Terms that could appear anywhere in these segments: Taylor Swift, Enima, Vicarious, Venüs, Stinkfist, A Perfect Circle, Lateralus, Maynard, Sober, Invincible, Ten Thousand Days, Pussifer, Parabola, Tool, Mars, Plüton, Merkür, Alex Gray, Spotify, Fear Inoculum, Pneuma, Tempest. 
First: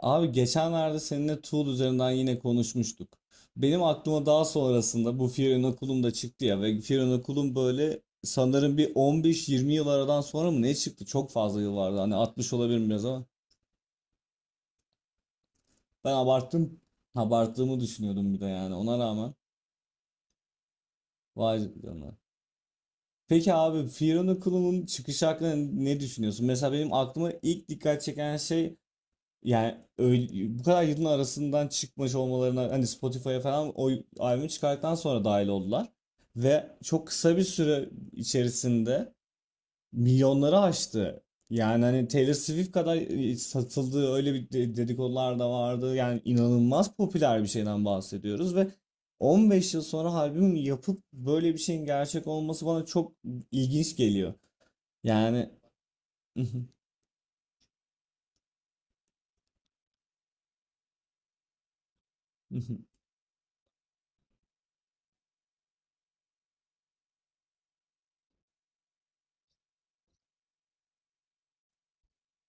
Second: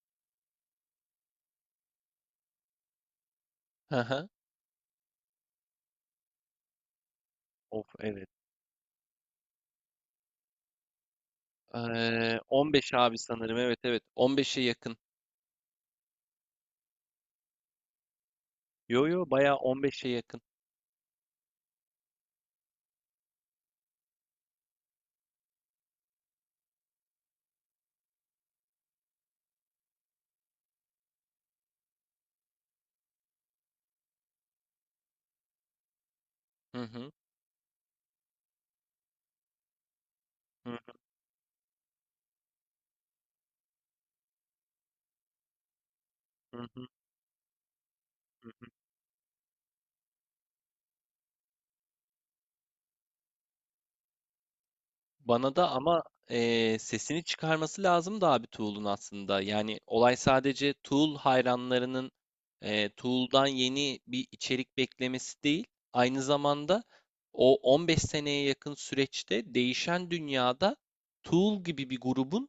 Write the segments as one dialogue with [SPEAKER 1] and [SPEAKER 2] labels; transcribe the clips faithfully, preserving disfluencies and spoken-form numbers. [SPEAKER 1] Abi geçenlerde seninle Tool üzerinden yine konuşmuştuk. Benim
[SPEAKER 2] Hı
[SPEAKER 1] aklıma
[SPEAKER 2] hı.
[SPEAKER 1] daha sonrasında bu Fear Inoculum da çıktı ya ve Fear Inoculum
[SPEAKER 2] Of
[SPEAKER 1] böyle
[SPEAKER 2] evet.
[SPEAKER 1] sanırım bir on beş yirmi yıl aradan sonra mı ne çıktı? Çok fazla yıl vardı. Hani
[SPEAKER 2] Eee,
[SPEAKER 1] altmış olabilir
[SPEAKER 2] on beş
[SPEAKER 1] biraz
[SPEAKER 2] abi
[SPEAKER 1] ama
[SPEAKER 2] sanırım. Evet evet. on beşe yakın.
[SPEAKER 1] ben abarttım. Abarttığımı düşünüyordum bir de yani ona
[SPEAKER 2] Yo yo
[SPEAKER 1] rağmen.
[SPEAKER 2] bayağı on beşe yakın.
[SPEAKER 1] Vay canına. Peki abi Fear Inoculum'un çıkış hakkında ne düşünüyorsun? Mesela benim aklıma ilk dikkat çeken şey. Yani öyle- bu kadar yılın arasından çıkmış olmalarına hani Spotify'a falan o albümü çıkarttıktan sonra dahil oldular. Ve
[SPEAKER 2] Hı
[SPEAKER 1] çok
[SPEAKER 2] hı.
[SPEAKER 1] kısa bir süre içerisinde milyonları
[SPEAKER 2] Hı hı
[SPEAKER 1] aştı. Yani hani Taylor Swift kadar e, satıldığı öyle bir de- dedikodular da vardı. Yani
[SPEAKER 2] hı hı.
[SPEAKER 1] inanılmaz popüler bir şeyden
[SPEAKER 2] Hı
[SPEAKER 1] bahsediyoruz ve
[SPEAKER 2] hı.
[SPEAKER 1] on beş yıl sonra albüm yapıp böyle bir şeyin gerçek olması bana çok ilginç geliyor. Yani
[SPEAKER 2] Bana da ama eee, sesini çıkarması lazım da abi Tool'un aslında. Yani olay sadece Tool hayranlarının eee Tool'dan yeni bir içerik beklemesi değil. Aynı zamanda o on beş seneye yakın süreçte değişen dünyada Tool gibi bir grubun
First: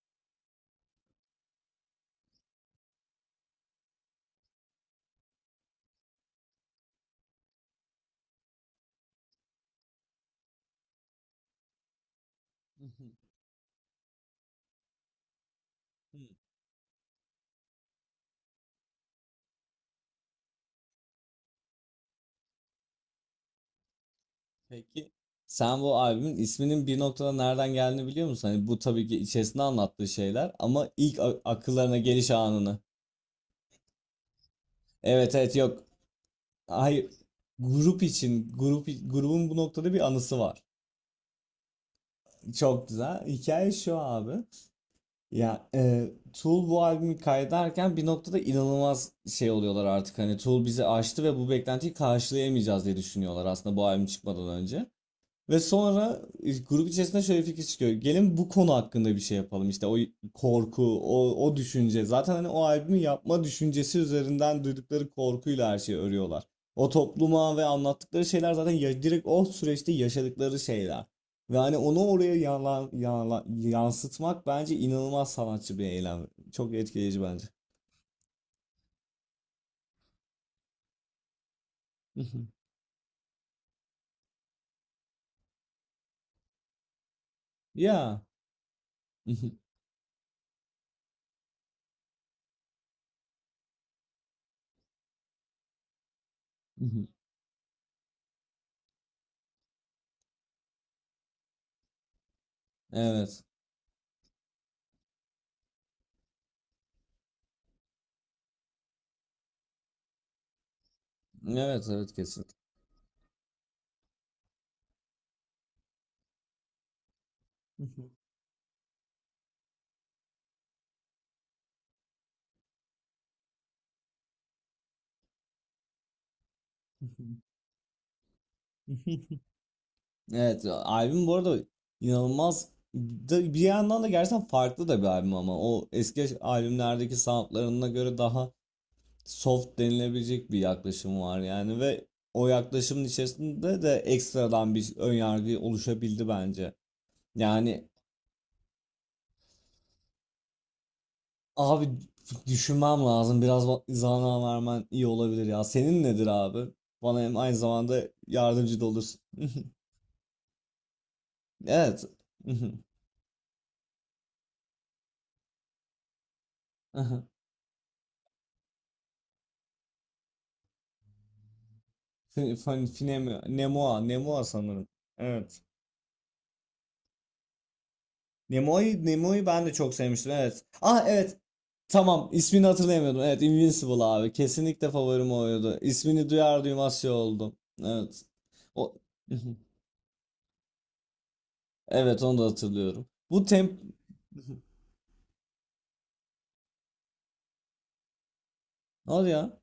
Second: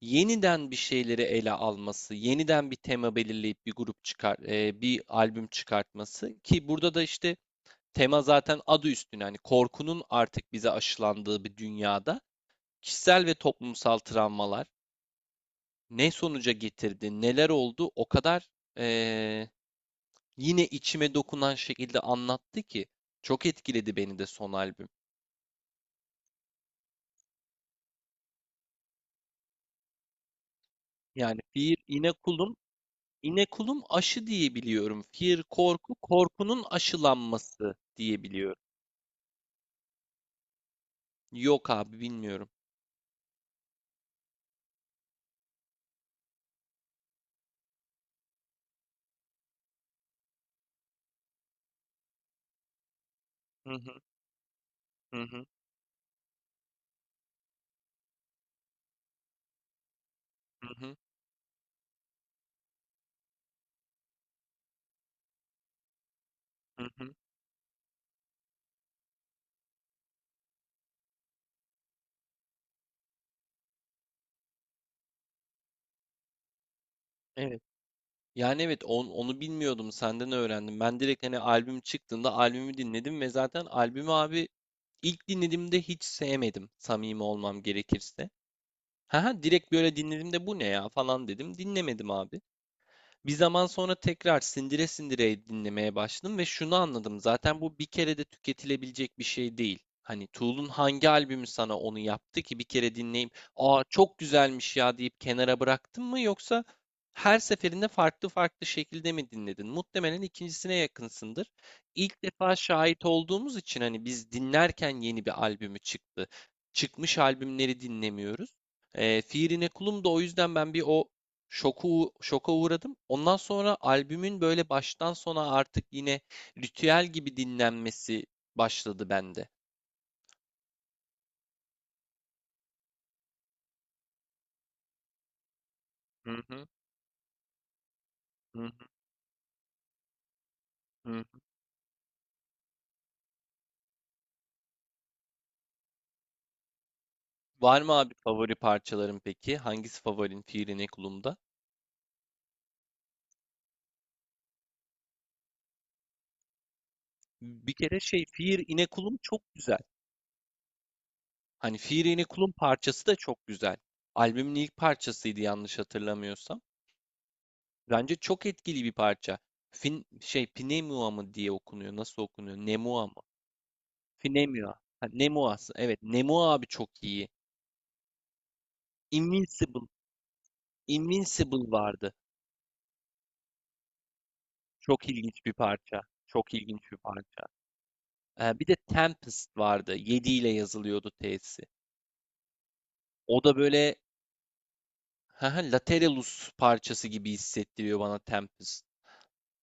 [SPEAKER 2] yeniden bir şeyleri ele alması, yeniden bir tema belirleyip bir grup çıkar, e, bir albüm çıkartması ki burada da işte tema zaten adı üstüne hani korkunun artık bize aşılandığı bir dünyada kişisel ve toplumsal travmalar ne sonuca getirdi, neler oldu o kadar e, yine içime dokunan şekilde anlattı ki çok etkiledi beni de son albüm.
[SPEAKER 1] Peki sen bu albümün isminin bir noktada nereden geldiğini biliyor musun? Hani bu tabii ki içerisinde anlattığı şeyler ama ilk a-
[SPEAKER 2] Yani bir
[SPEAKER 1] akıllarına
[SPEAKER 2] yine
[SPEAKER 1] geliş
[SPEAKER 2] kulum
[SPEAKER 1] anını.
[SPEAKER 2] İnekulum aşı diye biliyorum.
[SPEAKER 1] Evet
[SPEAKER 2] Fear
[SPEAKER 1] evet, yok.
[SPEAKER 2] korku, korkunun
[SPEAKER 1] Hayır.
[SPEAKER 2] aşılanması
[SPEAKER 1] Grup
[SPEAKER 2] diye
[SPEAKER 1] için
[SPEAKER 2] biliyorum.
[SPEAKER 1] grup grubun bu noktada bir anısı var.
[SPEAKER 2] Yok abi bilmiyorum.
[SPEAKER 1] Çok güzel. Hikaye şu abi. Ya e, Tool bu albümü kaydederken bir noktada inanılmaz şey oluyorlar artık. Hani Tool bizi aştı ve bu beklentiyi karşılayamayacağız diye düşünüyorlar
[SPEAKER 2] Hı
[SPEAKER 1] aslında bu
[SPEAKER 2] hı
[SPEAKER 1] albüm çıkmadan önce.
[SPEAKER 2] hı hı
[SPEAKER 1] Ve sonra e, grup içerisinde şöyle bir fikir çıkıyor. Gelin bu konu hakkında bir şey yapalım. İşte o
[SPEAKER 2] hı hı.
[SPEAKER 1] korku, o, o düşünce. Zaten hani o albümü yapma düşüncesi üzerinden duydukları korkuyla her şeyi örüyorlar.
[SPEAKER 2] Hı
[SPEAKER 1] O
[SPEAKER 2] hı.
[SPEAKER 1] topluma ve anlattıkları şeyler zaten ya- direkt o süreçte yaşadıkları şeyler. Ve hani onu oraya yanla- yanla- yansıtmak bence inanılmaz sanatçı bir eylem. Çok etkileyici bence.
[SPEAKER 2] Evet. Yani evet, on- onu bilmiyordum, senden öğrendim. Ben direkt hani albüm çıktığında albümü dinledim ve zaten albümü abi ilk dinlediğimde hiç sevmedim, samimi olmam
[SPEAKER 1] Ya.
[SPEAKER 2] gerekirse. Ha direkt böyle dinledim de bu ne ya falan dedim. Dinlemedim abi. Bir zaman sonra tekrar sindire sindire dinlemeye başladım ve şunu anladım. Zaten bu bir kere de tüketilebilecek bir şey değil. Hani Tool'un hangi albümü sana onu yaptı ki bir kere dinleyip
[SPEAKER 1] Evet.
[SPEAKER 2] "Aa çok güzelmiş ya" deyip kenara bıraktın mı, yoksa her seferinde farklı farklı şekilde mi dinledin? Muhtemelen ikincisine yakınsındır.
[SPEAKER 1] Evet, evet
[SPEAKER 2] İlk
[SPEAKER 1] kesin.
[SPEAKER 2] defa şahit olduğumuz için hani biz dinlerken yeni bir albümü çıktı. Çıkmış albümleri dinlemiyoruz. E, Fiirine Kulum da o yüzden ben bir o şoku, şoka uğradım. Ondan sonra albümün böyle baştan sona artık yine ritüel gibi dinlenmesi başladı bende.
[SPEAKER 1] Evet, albüm bu arada inanılmaz da- bir yandan da gerçekten farklı da bir albüm ama o
[SPEAKER 2] Hı
[SPEAKER 1] eski
[SPEAKER 2] hı,
[SPEAKER 1] albümlerdeki soundlarına göre daha
[SPEAKER 2] hı hı,
[SPEAKER 1] soft denilebilecek bir yaklaşım
[SPEAKER 2] hı.
[SPEAKER 1] var yani ve o yaklaşımın içerisinde de ekstradan bir ön yargı oluşabildi bence.
[SPEAKER 2] Var
[SPEAKER 1] Yani
[SPEAKER 2] mı abi favori parçaların peki? Hangisi favorin Fiir İnekulum'da?
[SPEAKER 1] abi düşünmem lazım biraz va- zaman vermen iyi olabilir ya. Senin nedir abi? Bana hem aynı
[SPEAKER 2] Bir kere
[SPEAKER 1] zamanda
[SPEAKER 2] şey Fiir
[SPEAKER 1] yardımcı da
[SPEAKER 2] İnekulum
[SPEAKER 1] olursun.
[SPEAKER 2] çok güzel. Hani
[SPEAKER 1] Evet.
[SPEAKER 2] Fiir İnekulum parçası da çok güzel. Albümün ilk parçasıydı yanlış hatırlamıyorsam. Bence çok etkili bir parça. Fin, şey Pneumua mı diye okunuyor. Nasıl
[SPEAKER 1] Fin-
[SPEAKER 2] okunuyor?
[SPEAKER 1] fin-
[SPEAKER 2] Nemua mı?
[SPEAKER 1] Finemo, Nemoa, Nemoa
[SPEAKER 2] Nemua.
[SPEAKER 1] sanırım.
[SPEAKER 2] Ha, Nemu
[SPEAKER 1] Evet.
[SPEAKER 2] aslında. Evet, Nemu abi çok iyi.
[SPEAKER 1] Nemoa'yı Nemo'yu ben de
[SPEAKER 2] Invincible.
[SPEAKER 1] çok sevmiştim. Evet. Ah evet.
[SPEAKER 2] Invincible vardı.
[SPEAKER 1] Tamam, ismini hatırlayamıyordum. Evet, Invincible abi. Kesinlikle
[SPEAKER 2] Çok
[SPEAKER 1] favorim
[SPEAKER 2] ilginç bir
[SPEAKER 1] oydu.
[SPEAKER 2] parça.
[SPEAKER 1] İsmini
[SPEAKER 2] Çok
[SPEAKER 1] duyar
[SPEAKER 2] ilginç bir
[SPEAKER 1] duymaz şey
[SPEAKER 2] parça.
[SPEAKER 1] oldum. Evet.
[SPEAKER 2] Ee, bir de
[SPEAKER 1] O
[SPEAKER 2] Tempest vardı. Yedi ile yazılıyordu T'si.
[SPEAKER 1] Evet, onu da hatırlıyorum. Bu
[SPEAKER 2] O da
[SPEAKER 1] temp.
[SPEAKER 2] böyle haha, Lateralus parçası gibi hissettiriyor bana Tempest.
[SPEAKER 1] Hadi ya.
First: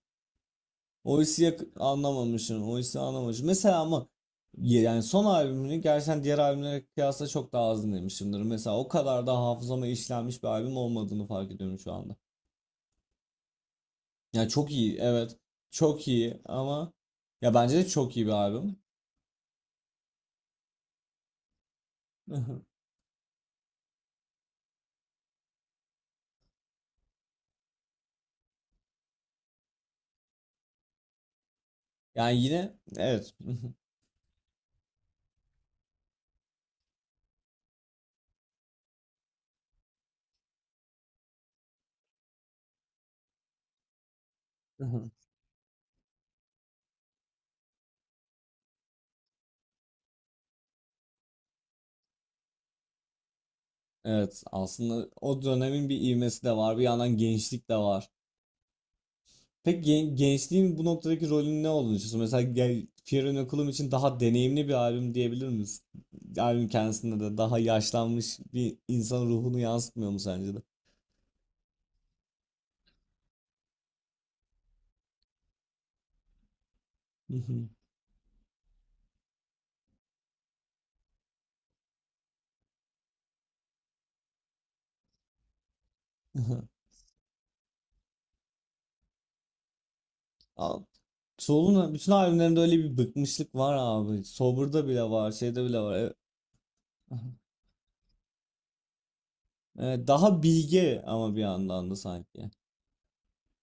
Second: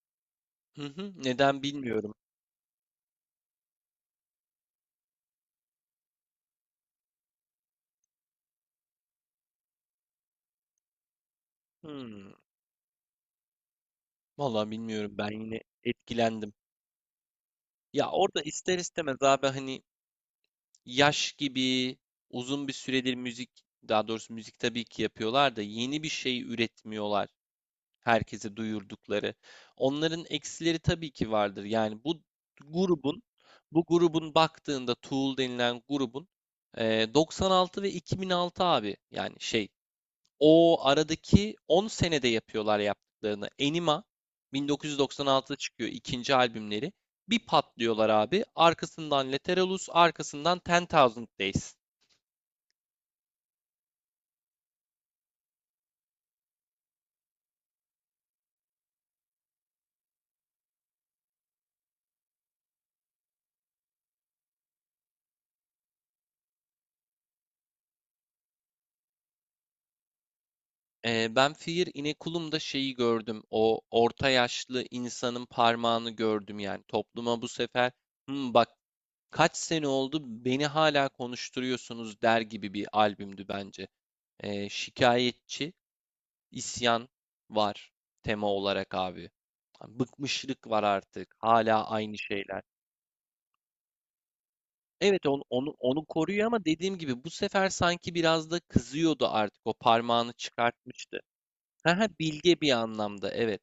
[SPEAKER 2] Hı hı,
[SPEAKER 1] Oysi yak-
[SPEAKER 2] neden bilmiyorum.
[SPEAKER 1] anlamamışım. Oysi anlamamışım. Mesela ama ya- yani son albümünü gerçekten diğer albümlere kıyasla çok daha az dinlemişimdir. Mesela o kadar da hafızama işlenmiş bir albüm olmadığını fark ediyorum şu anda.
[SPEAKER 2] Hmm,
[SPEAKER 1] Ya çok
[SPEAKER 2] vallahi
[SPEAKER 1] iyi,
[SPEAKER 2] bilmiyorum. Ben
[SPEAKER 1] evet.
[SPEAKER 2] yine
[SPEAKER 1] Çok iyi
[SPEAKER 2] etkilendim.
[SPEAKER 1] ama ya bence de
[SPEAKER 2] Ya
[SPEAKER 1] çok iyi bir
[SPEAKER 2] orada
[SPEAKER 1] albüm.
[SPEAKER 2] ister istemez abi hani yaş gibi uzun bir süredir müzik, daha doğrusu müzik tabii ki yapıyorlar da yeni bir şey üretmiyorlar herkese duyurdukları. Onların eksileri tabii ki vardır. Yani bu
[SPEAKER 1] Yani yine
[SPEAKER 2] grubun,
[SPEAKER 1] evet.
[SPEAKER 2] bu grubun baktığında Tool denilen grubun e, doksan altı ve iki bin altı abi yani şey o aradaki on senede yapıyorlar yaptıklarını. Enima bin dokuz yüz doksan altıda çıkıyor ikinci albümleri. Bir patlıyorlar abi. Arkasından Lateralus, arkasından Ten Thousand Days.
[SPEAKER 1] Evet aslında o dönemin bir ivmesi de var. Bir yandan gençlik de var. Peki gen- gençliğin bu noktadaki rolünün ne olduğunu düşünüyorsun? Mesela gel Fear Inoculum için daha deneyimli bir albüm diyebilir miyiz? Albüm kendisinde de daha yaşlanmış bir insan ruhunu yansıtmıyor mu sence de?
[SPEAKER 2] Ee, ben Fear İnekulum'da şeyi gördüm. O orta yaşlı insanın parmağını gördüm yani. Topluma bu sefer "Hmm, bak kaç sene oldu beni hala konuşturuyorsunuz" der gibi bir albümdü bence. Ee, şikayetçi. İsyan var tema olarak abi. Hani bıkmışlık var
[SPEAKER 1] Al-.
[SPEAKER 2] artık. Hala
[SPEAKER 1] Soul'un bütün
[SPEAKER 2] aynı
[SPEAKER 1] albümlerinde
[SPEAKER 2] şeyler.
[SPEAKER 1] öyle bir bıkmışlık var abi. Sober'da bile
[SPEAKER 2] Evet
[SPEAKER 1] var,
[SPEAKER 2] onu,
[SPEAKER 1] şeyde
[SPEAKER 2] onu,
[SPEAKER 1] bile var.
[SPEAKER 2] onu
[SPEAKER 1] E,
[SPEAKER 2] koruyor ama dediğim gibi bu
[SPEAKER 1] Aha.
[SPEAKER 2] sefer sanki biraz da kızıyordu artık. O
[SPEAKER 1] Evet,
[SPEAKER 2] parmağını
[SPEAKER 1] daha bilge
[SPEAKER 2] çıkartmıştı.
[SPEAKER 1] ama bir yandan da
[SPEAKER 2] Ha ha,
[SPEAKER 1] sanki.
[SPEAKER 2] bilge bir anlamda evet.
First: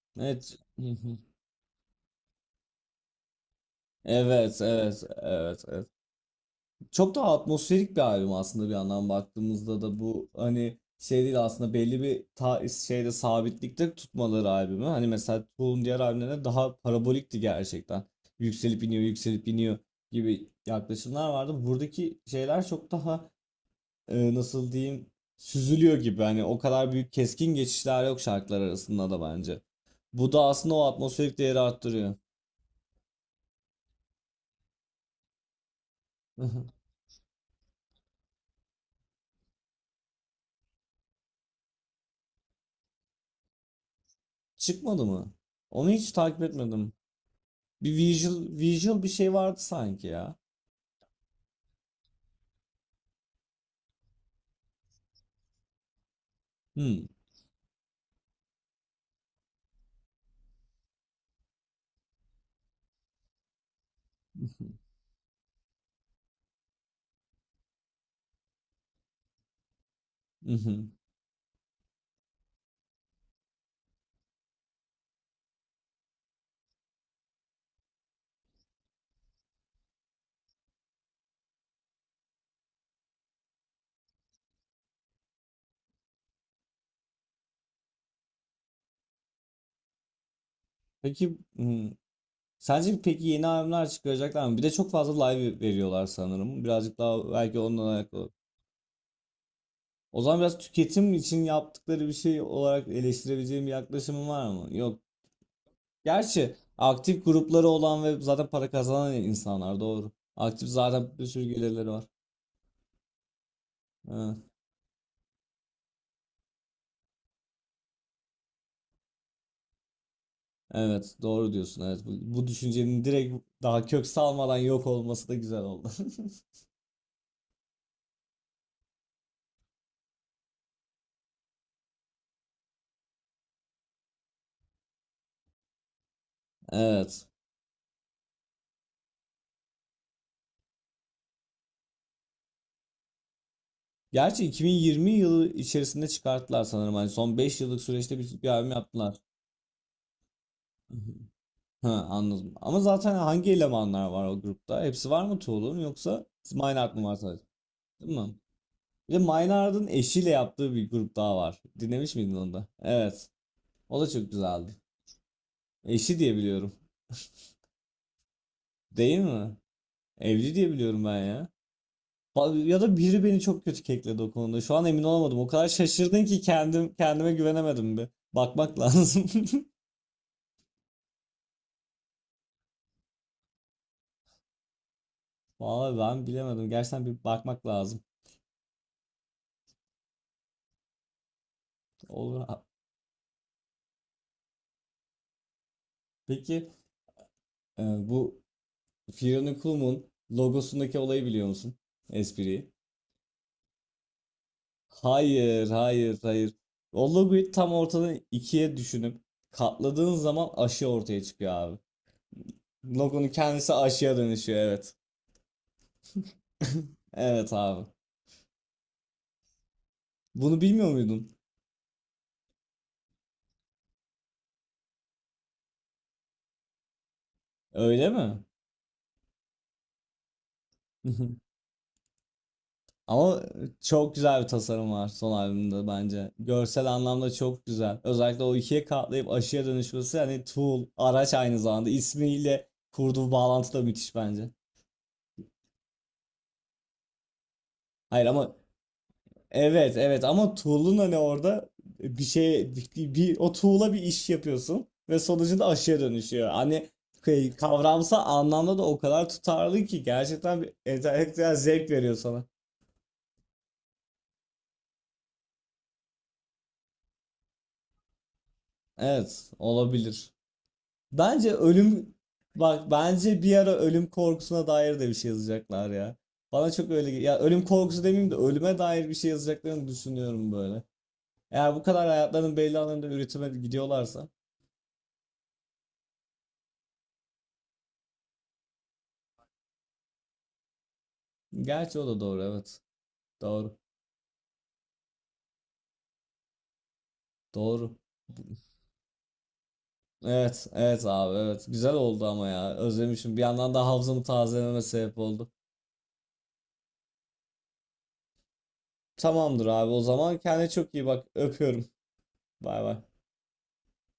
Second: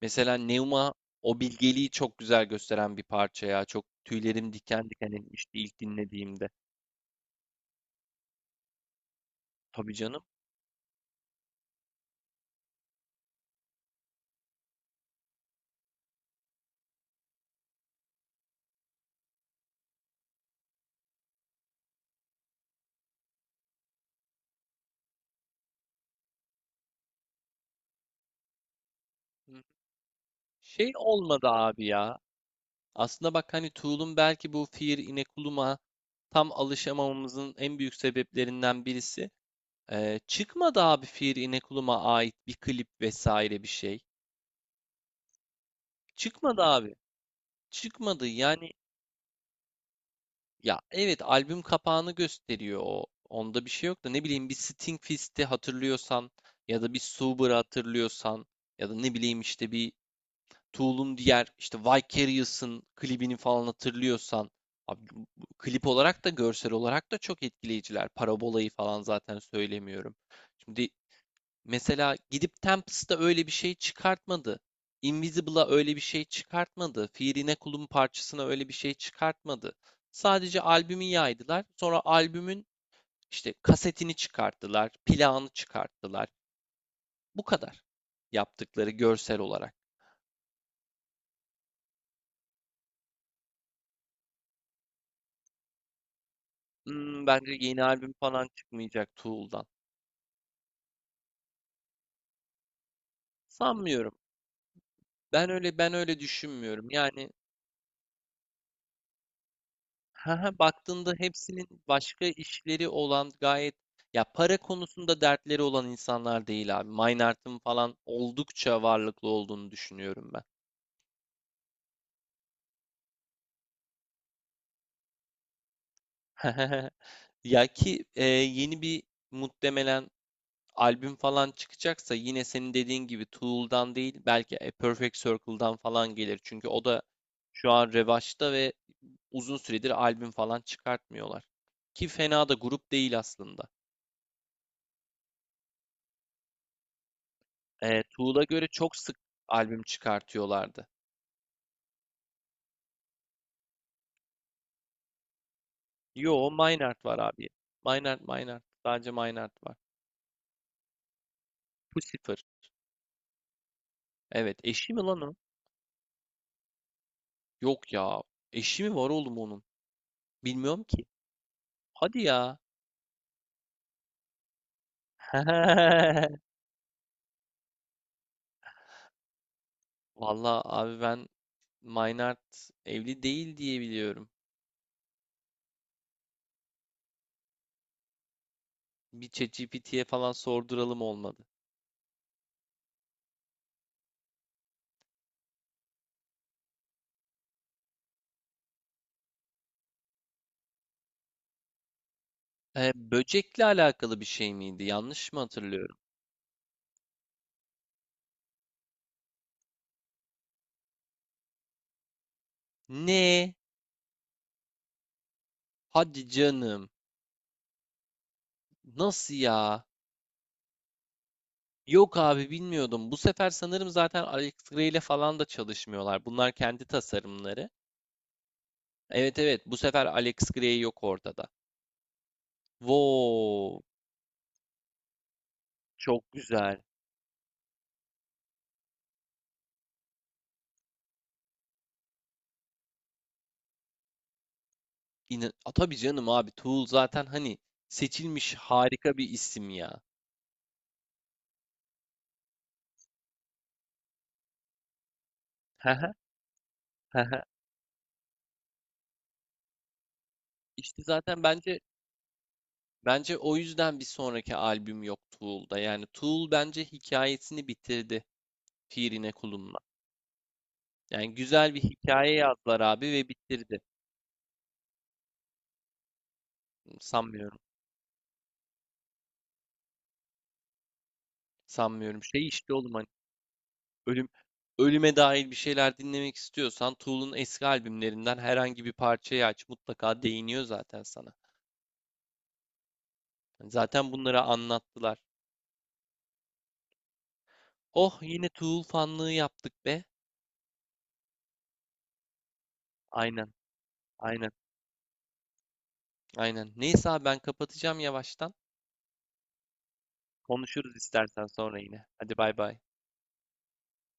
[SPEAKER 2] Mesela
[SPEAKER 1] Evet. Hı
[SPEAKER 2] Neuma
[SPEAKER 1] hı.
[SPEAKER 2] o bilgeliği çok güzel gösteren bir parça ya. Çok tüylerim
[SPEAKER 1] Evet,
[SPEAKER 2] diken
[SPEAKER 1] evet,
[SPEAKER 2] diken etmişti
[SPEAKER 1] evet,
[SPEAKER 2] ilk
[SPEAKER 1] evet.
[SPEAKER 2] dinlediğimde.
[SPEAKER 1] Çok daha atmosferik bir albüm aslında bir yandan baktığımızda
[SPEAKER 2] Tabii
[SPEAKER 1] da
[SPEAKER 2] canım.
[SPEAKER 1] bu hani şey değil, aslında belli bir ta şeyde sabitlikte tutmaları albümü. Hani mesela Tool'un diğer albümlerine daha parabolikti gerçekten. Yükselip iniyor, yükselip iniyor gibi yaklaşımlar vardı. Buradaki şeyler çok daha e, nasıl diyeyim, süzülüyor gibi. Hani o kadar büyük keskin geçişler yok şarkılar arasında da bence.
[SPEAKER 2] Hı.
[SPEAKER 1] Bu da aslında o
[SPEAKER 2] Şey
[SPEAKER 1] atmosferik
[SPEAKER 2] olmadı
[SPEAKER 1] değeri
[SPEAKER 2] abi
[SPEAKER 1] arttırıyor.
[SPEAKER 2] ya. Aslında bak hani Tool'un belki bu Fear Inoculum'a tam alışamamamızın en büyük sebeplerinden birisi. Ee, çıkmadı abi Fear Inoculum'a ait bir klip vesaire bir şey.
[SPEAKER 1] Çıkmadı mı? Onu hiç takip
[SPEAKER 2] Çıkmadı
[SPEAKER 1] etmedim.
[SPEAKER 2] abi.
[SPEAKER 1] Bir
[SPEAKER 2] Çıkmadı
[SPEAKER 1] visual,
[SPEAKER 2] yani
[SPEAKER 1] visual bir şey vardı sanki ya.
[SPEAKER 2] ya evet albüm kapağını gösteriyor o. Onda bir şey yok da, ne bileyim, bir Sting Fist'i hatırlıyorsan ya da bir
[SPEAKER 1] Hmm.
[SPEAKER 2] Sober'ı hatırlıyorsan ya da ne bileyim işte bir Tool'un diğer işte Vicarious'ın klibini falan hatırlıyorsan abi, klip olarak da görsel olarak da çok etkileyiciler. Parabola'yı falan zaten söylemiyorum. Şimdi
[SPEAKER 1] Mhm.
[SPEAKER 2] mesela gidip Tempest'a öyle bir şey çıkartmadı. Invisible'a öyle bir şey çıkartmadı. Firine Kul'un parçasına öyle bir şey çıkartmadı. Sadece albümü yaydılar. Sonra albümün işte kasetini çıkarttılar, plağını çıkarttılar. Bu kadar yaptıkları görsel olarak.
[SPEAKER 1] Peki hmm. Sence peki yeni albümler çıkaracaklar mı? Bir de çok fazla live veriyorlar sanırım. Birazcık
[SPEAKER 2] Imm,
[SPEAKER 1] daha
[SPEAKER 2] bence
[SPEAKER 1] belki
[SPEAKER 2] yeni
[SPEAKER 1] ondan
[SPEAKER 2] albüm
[SPEAKER 1] alakalı.
[SPEAKER 2] falan çıkmayacak Tool'dan.
[SPEAKER 1] O zaman biraz tüketim için yaptıkları bir şey olarak eleştirebileceğim bir
[SPEAKER 2] Sanmıyorum.
[SPEAKER 1] yaklaşımın var mı? Yok.
[SPEAKER 2] Ben öyle ben öyle
[SPEAKER 1] Gerçi
[SPEAKER 2] düşünmüyorum.
[SPEAKER 1] aktif
[SPEAKER 2] Yani
[SPEAKER 1] grupları olan ve zaten para kazanan insanlar, doğru.
[SPEAKER 2] hı,
[SPEAKER 1] Aktif,
[SPEAKER 2] baktığında
[SPEAKER 1] zaten bir sürü
[SPEAKER 2] hepsinin
[SPEAKER 1] gelirleri var.
[SPEAKER 2] başka işleri olan, gayet ya,
[SPEAKER 1] Ha,
[SPEAKER 2] para konusunda dertleri olan insanlar değil abi. Mynard'ın falan oldukça varlıklı olduğunu düşünüyorum ben.
[SPEAKER 1] evet doğru diyorsun. Evet bu, bu düşüncenin direkt daha kök salmadan yok olması da güzel oldu.
[SPEAKER 2] Ya ki e, yeni bir muhtemelen albüm falan çıkacaksa yine senin dediğin gibi Tool'dan değil, belki A Perfect Circle'dan falan gelir. Çünkü o da
[SPEAKER 1] Evet.
[SPEAKER 2] şu an revaçta ve uzun süredir albüm falan çıkartmıyorlar. Ki fena da grup değil aslında.
[SPEAKER 1] Gerçi iki bin yirmi yılı içerisinde çıkarttılar sanırım. Hani son beş yıllık
[SPEAKER 2] Ee,
[SPEAKER 1] süreçte bir,
[SPEAKER 2] Tool'a
[SPEAKER 1] bir
[SPEAKER 2] göre
[SPEAKER 1] albüm
[SPEAKER 2] çok
[SPEAKER 1] yaptılar.
[SPEAKER 2] sık albüm çıkartıyorlardı.
[SPEAKER 1] Hı hı. Ha, anladım. Ama zaten hangi elemanlar var o grupta? Hepsi var mı Tuğlu'nun yoksa
[SPEAKER 2] Yo,
[SPEAKER 1] Minart
[SPEAKER 2] Maynard
[SPEAKER 1] mı var
[SPEAKER 2] var
[SPEAKER 1] sadece?
[SPEAKER 2] abi.
[SPEAKER 1] Değil
[SPEAKER 2] Maynard,
[SPEAKER 1] mi?
[SPEAKER 2] Maynard. Sadece
[SPEAKER 1] Bir de
[SPEAKER 2] Maynard var.
[SPEAKER 1] Maynard'ın eşiyle yaptığı bir grup daha var. Dinlemiş miydin
[SPEAKER 2] Pussifer.
[SPEAKER 1] onu da? Evet. O da çok
[SPEAKER 2] Evet,
[SPEAKER 1] güzeldi.
[SPEAKER 2] eşi mi lan o?
[SPEAKER 1] Eşi diye biliyorum.
[SPEAKER 2] Yok ya. Eşi mi var
[SPEAKER 1] Değil
[SPEAKER 2] oğlum
[SPEAKER 1] mi?
[SPEAKER 2] onun?
[SPEAKER 1] Evli diye
[SPEAKER 2] Bilmiyorum
[SPEAKER 1] biliyorum
[SPEAKER 2] ki.
[SPEAKER 1] ben ya.
[SPEAKER 2] Hadi ya.
[SPEAKER 1] Fa- Ya da biri beni çok kötü kekledi o konuda. Şu an emin olamadım. O kadar şaşırdın ki kendim kendime güvenemedim bir. Bakmak lazım.
[SPEAKER 2] Valla abi ben Maynard evli değil diye biliyorum.
[SPEAKER 1] Vallahi ben bilemedim. Gerçekten bir bakmak lazım.
[SPEAKER 2] Bir ChatGPT'ye falan sorduralım olmadı.
[SPEAKER 1] Olur. Ha-. Peki e, bu Fiona Cool'un logosundaki olayı biliyor musun? Espriyi.
[SPEAKER 2] Ee, böcekle alakalı bir şey miydi? Yanlış mı
[SPEAKER 1] Hayır,
[SPEAKER 2] hatırlıyorum?
[SPEAKER 1] hayır, hayır. O logoyu tam ortadan ikiye düşünüp katladığın zaman aşı ortaya çıkıyor abi. Logonun
[SPEAKER 2] Ne?
[SPEAKER 1] kendisi aşıya dönüşüyor, evet.
[SPEAKER 2] Hadi canım.
[SPEAKER 1] Evet abi.
[SPEAKER 2] Nasıl ya?
[SPEAKER 1] Bunu bilmiyor muydun?
[SPEAKER 2] Yok abi bilmiyordum. Bu sefer sanırım zaten Alex Gray ile falan da çalışmıyorlar. Bunlar kendi tasarımları.
[SPEAKER 1] Öyle mi?
[SPEAKER 2] Evet evet, bu sefer Alex Gray yok ortada.
[SPEAKER 1] Ama
[SPEAKER 2] Wow,
[SPEAKER 1] çok güzel bir tasarım var son albümde bence.
[SPEAKER 2] çok güzel.
[SPEAKER 1] Görsel anlamda çok güzel. Özellikle o ikiye katlayıp aşıya dönüşmesi, hani tool, araç, aynı zamanda ismiyle kurduğu bağlantı da müthiş bence.
[SPEAKER 2] İnan A, tabii canım abi Tool zaten hani
[SPEAKER 1] Hayır
[SPEAKER 2] seçilmiş
[SPEAKER 1] ama,
[SPEAKER 2] harika bir isim
[SPEAKER 1] evet
[SPEAKER 2] ya.
[SPEAKER 1] evet ama tuğlun hani orada bir şey bir, bir- o tuğla bir iş yapıyorsun ve sonucunda aşıya
[SPEAKER 2] Hehe,
[SPEAKER 1] dönüşüyor. Hani
[SPEAKER 2] hehe.
[SPEAKER 1] k- kavramsal anlamda da o kadar tutarlı ki gerçekten bir
[SPEAKER 2] İşte zaten
[SPEAKER 1] entelektüel
[SPEAKER 2] bence
[SPEAKER 1] zevk veriyor sana.
[SPEAKER 2] bence o yüzden bir sonraki albüm yok Tool'da. Yani Tool bence hikayesini bitirdi Firine
[SPEAKER 1] Evet
[SPEAKER 2] Kulum'la.
[SPEAKER 1] olabilir.
[SPEAKER 2] Yani
[SPEAKER 1] Bence
[SPEAKER 2] güzel bir
[SPEAKER 1] ölüm,
[SPEAKER 2] hikaye yazdılar
[SPEAKER 1] bak
[SPEAKER 2] abi ve
[SPEAKER 1] bence bir ara
[SPEAKER 2] bitirdi.
[SPEAKER 1] ölüm korkusuna dair de bir şey yazacaklar ya. Bana çok öyle ge- ya
[SPEAKER 2] Sanmıyorum.
[SPEAKER 1] ölüm korkusu demeyeyim de ölüme dair bir şey yazacaklarını düşünüyorum böyle. Eğer bu kadar
[SPEAKER 2] Sanmıyorum. Şey
[SPEAKER 1] hayatların
[SPEAKER 2] işte
[SPEAKER 1] belli
[SPEAKER 2] oğlum hani
[SPEAKER 1] alanında üretime gidiyorlarsa.
[SPEAKER 2] ölüm ölüme dair bir şeyler dinlemek istiyorsan Tool'un eski albümlerinden herhangi bir parçayı aç. Mutlaka değiniyor zaten sana.
[SPEAKER 1] Gerçi o da doğru, evet.
[SPEAKER 2] Yani
[SPEAKER 1] Doğru.
[SPEAKER 2] zaten bunları anlattılar.
[SPEAKER 1] Doğru.
[SPEAKER 2] Oh yine Tool fanlığı yaptık be.
[SPEAKER 1] Evet, evet abi, evet. Güzel oldu ama ya. Özlemişim. Bir
[SPEAKER 2] Aynen.
[SPEAKER 1] yandan da hafızamı
[SPEAKER 2] Aynen.
[SPEAKER 1] tazelememe sebep oldu.
[SPEAKER 2] Aynen. Neyse abi ben kapatacağım yavaştan.
[SPEAKER 1] Tamamdır abi. O zaman kendine çok
[SPEAKER 2] Konuşuruz
[SPEAKER 1] iyi bak.
[SPEAKER 2] istersen sonra
[SPEAKER 1] Öpüyorum.
[SPEAKER 2] yine. Hadi bay bay.
[SPEAKER 1] Bay bay.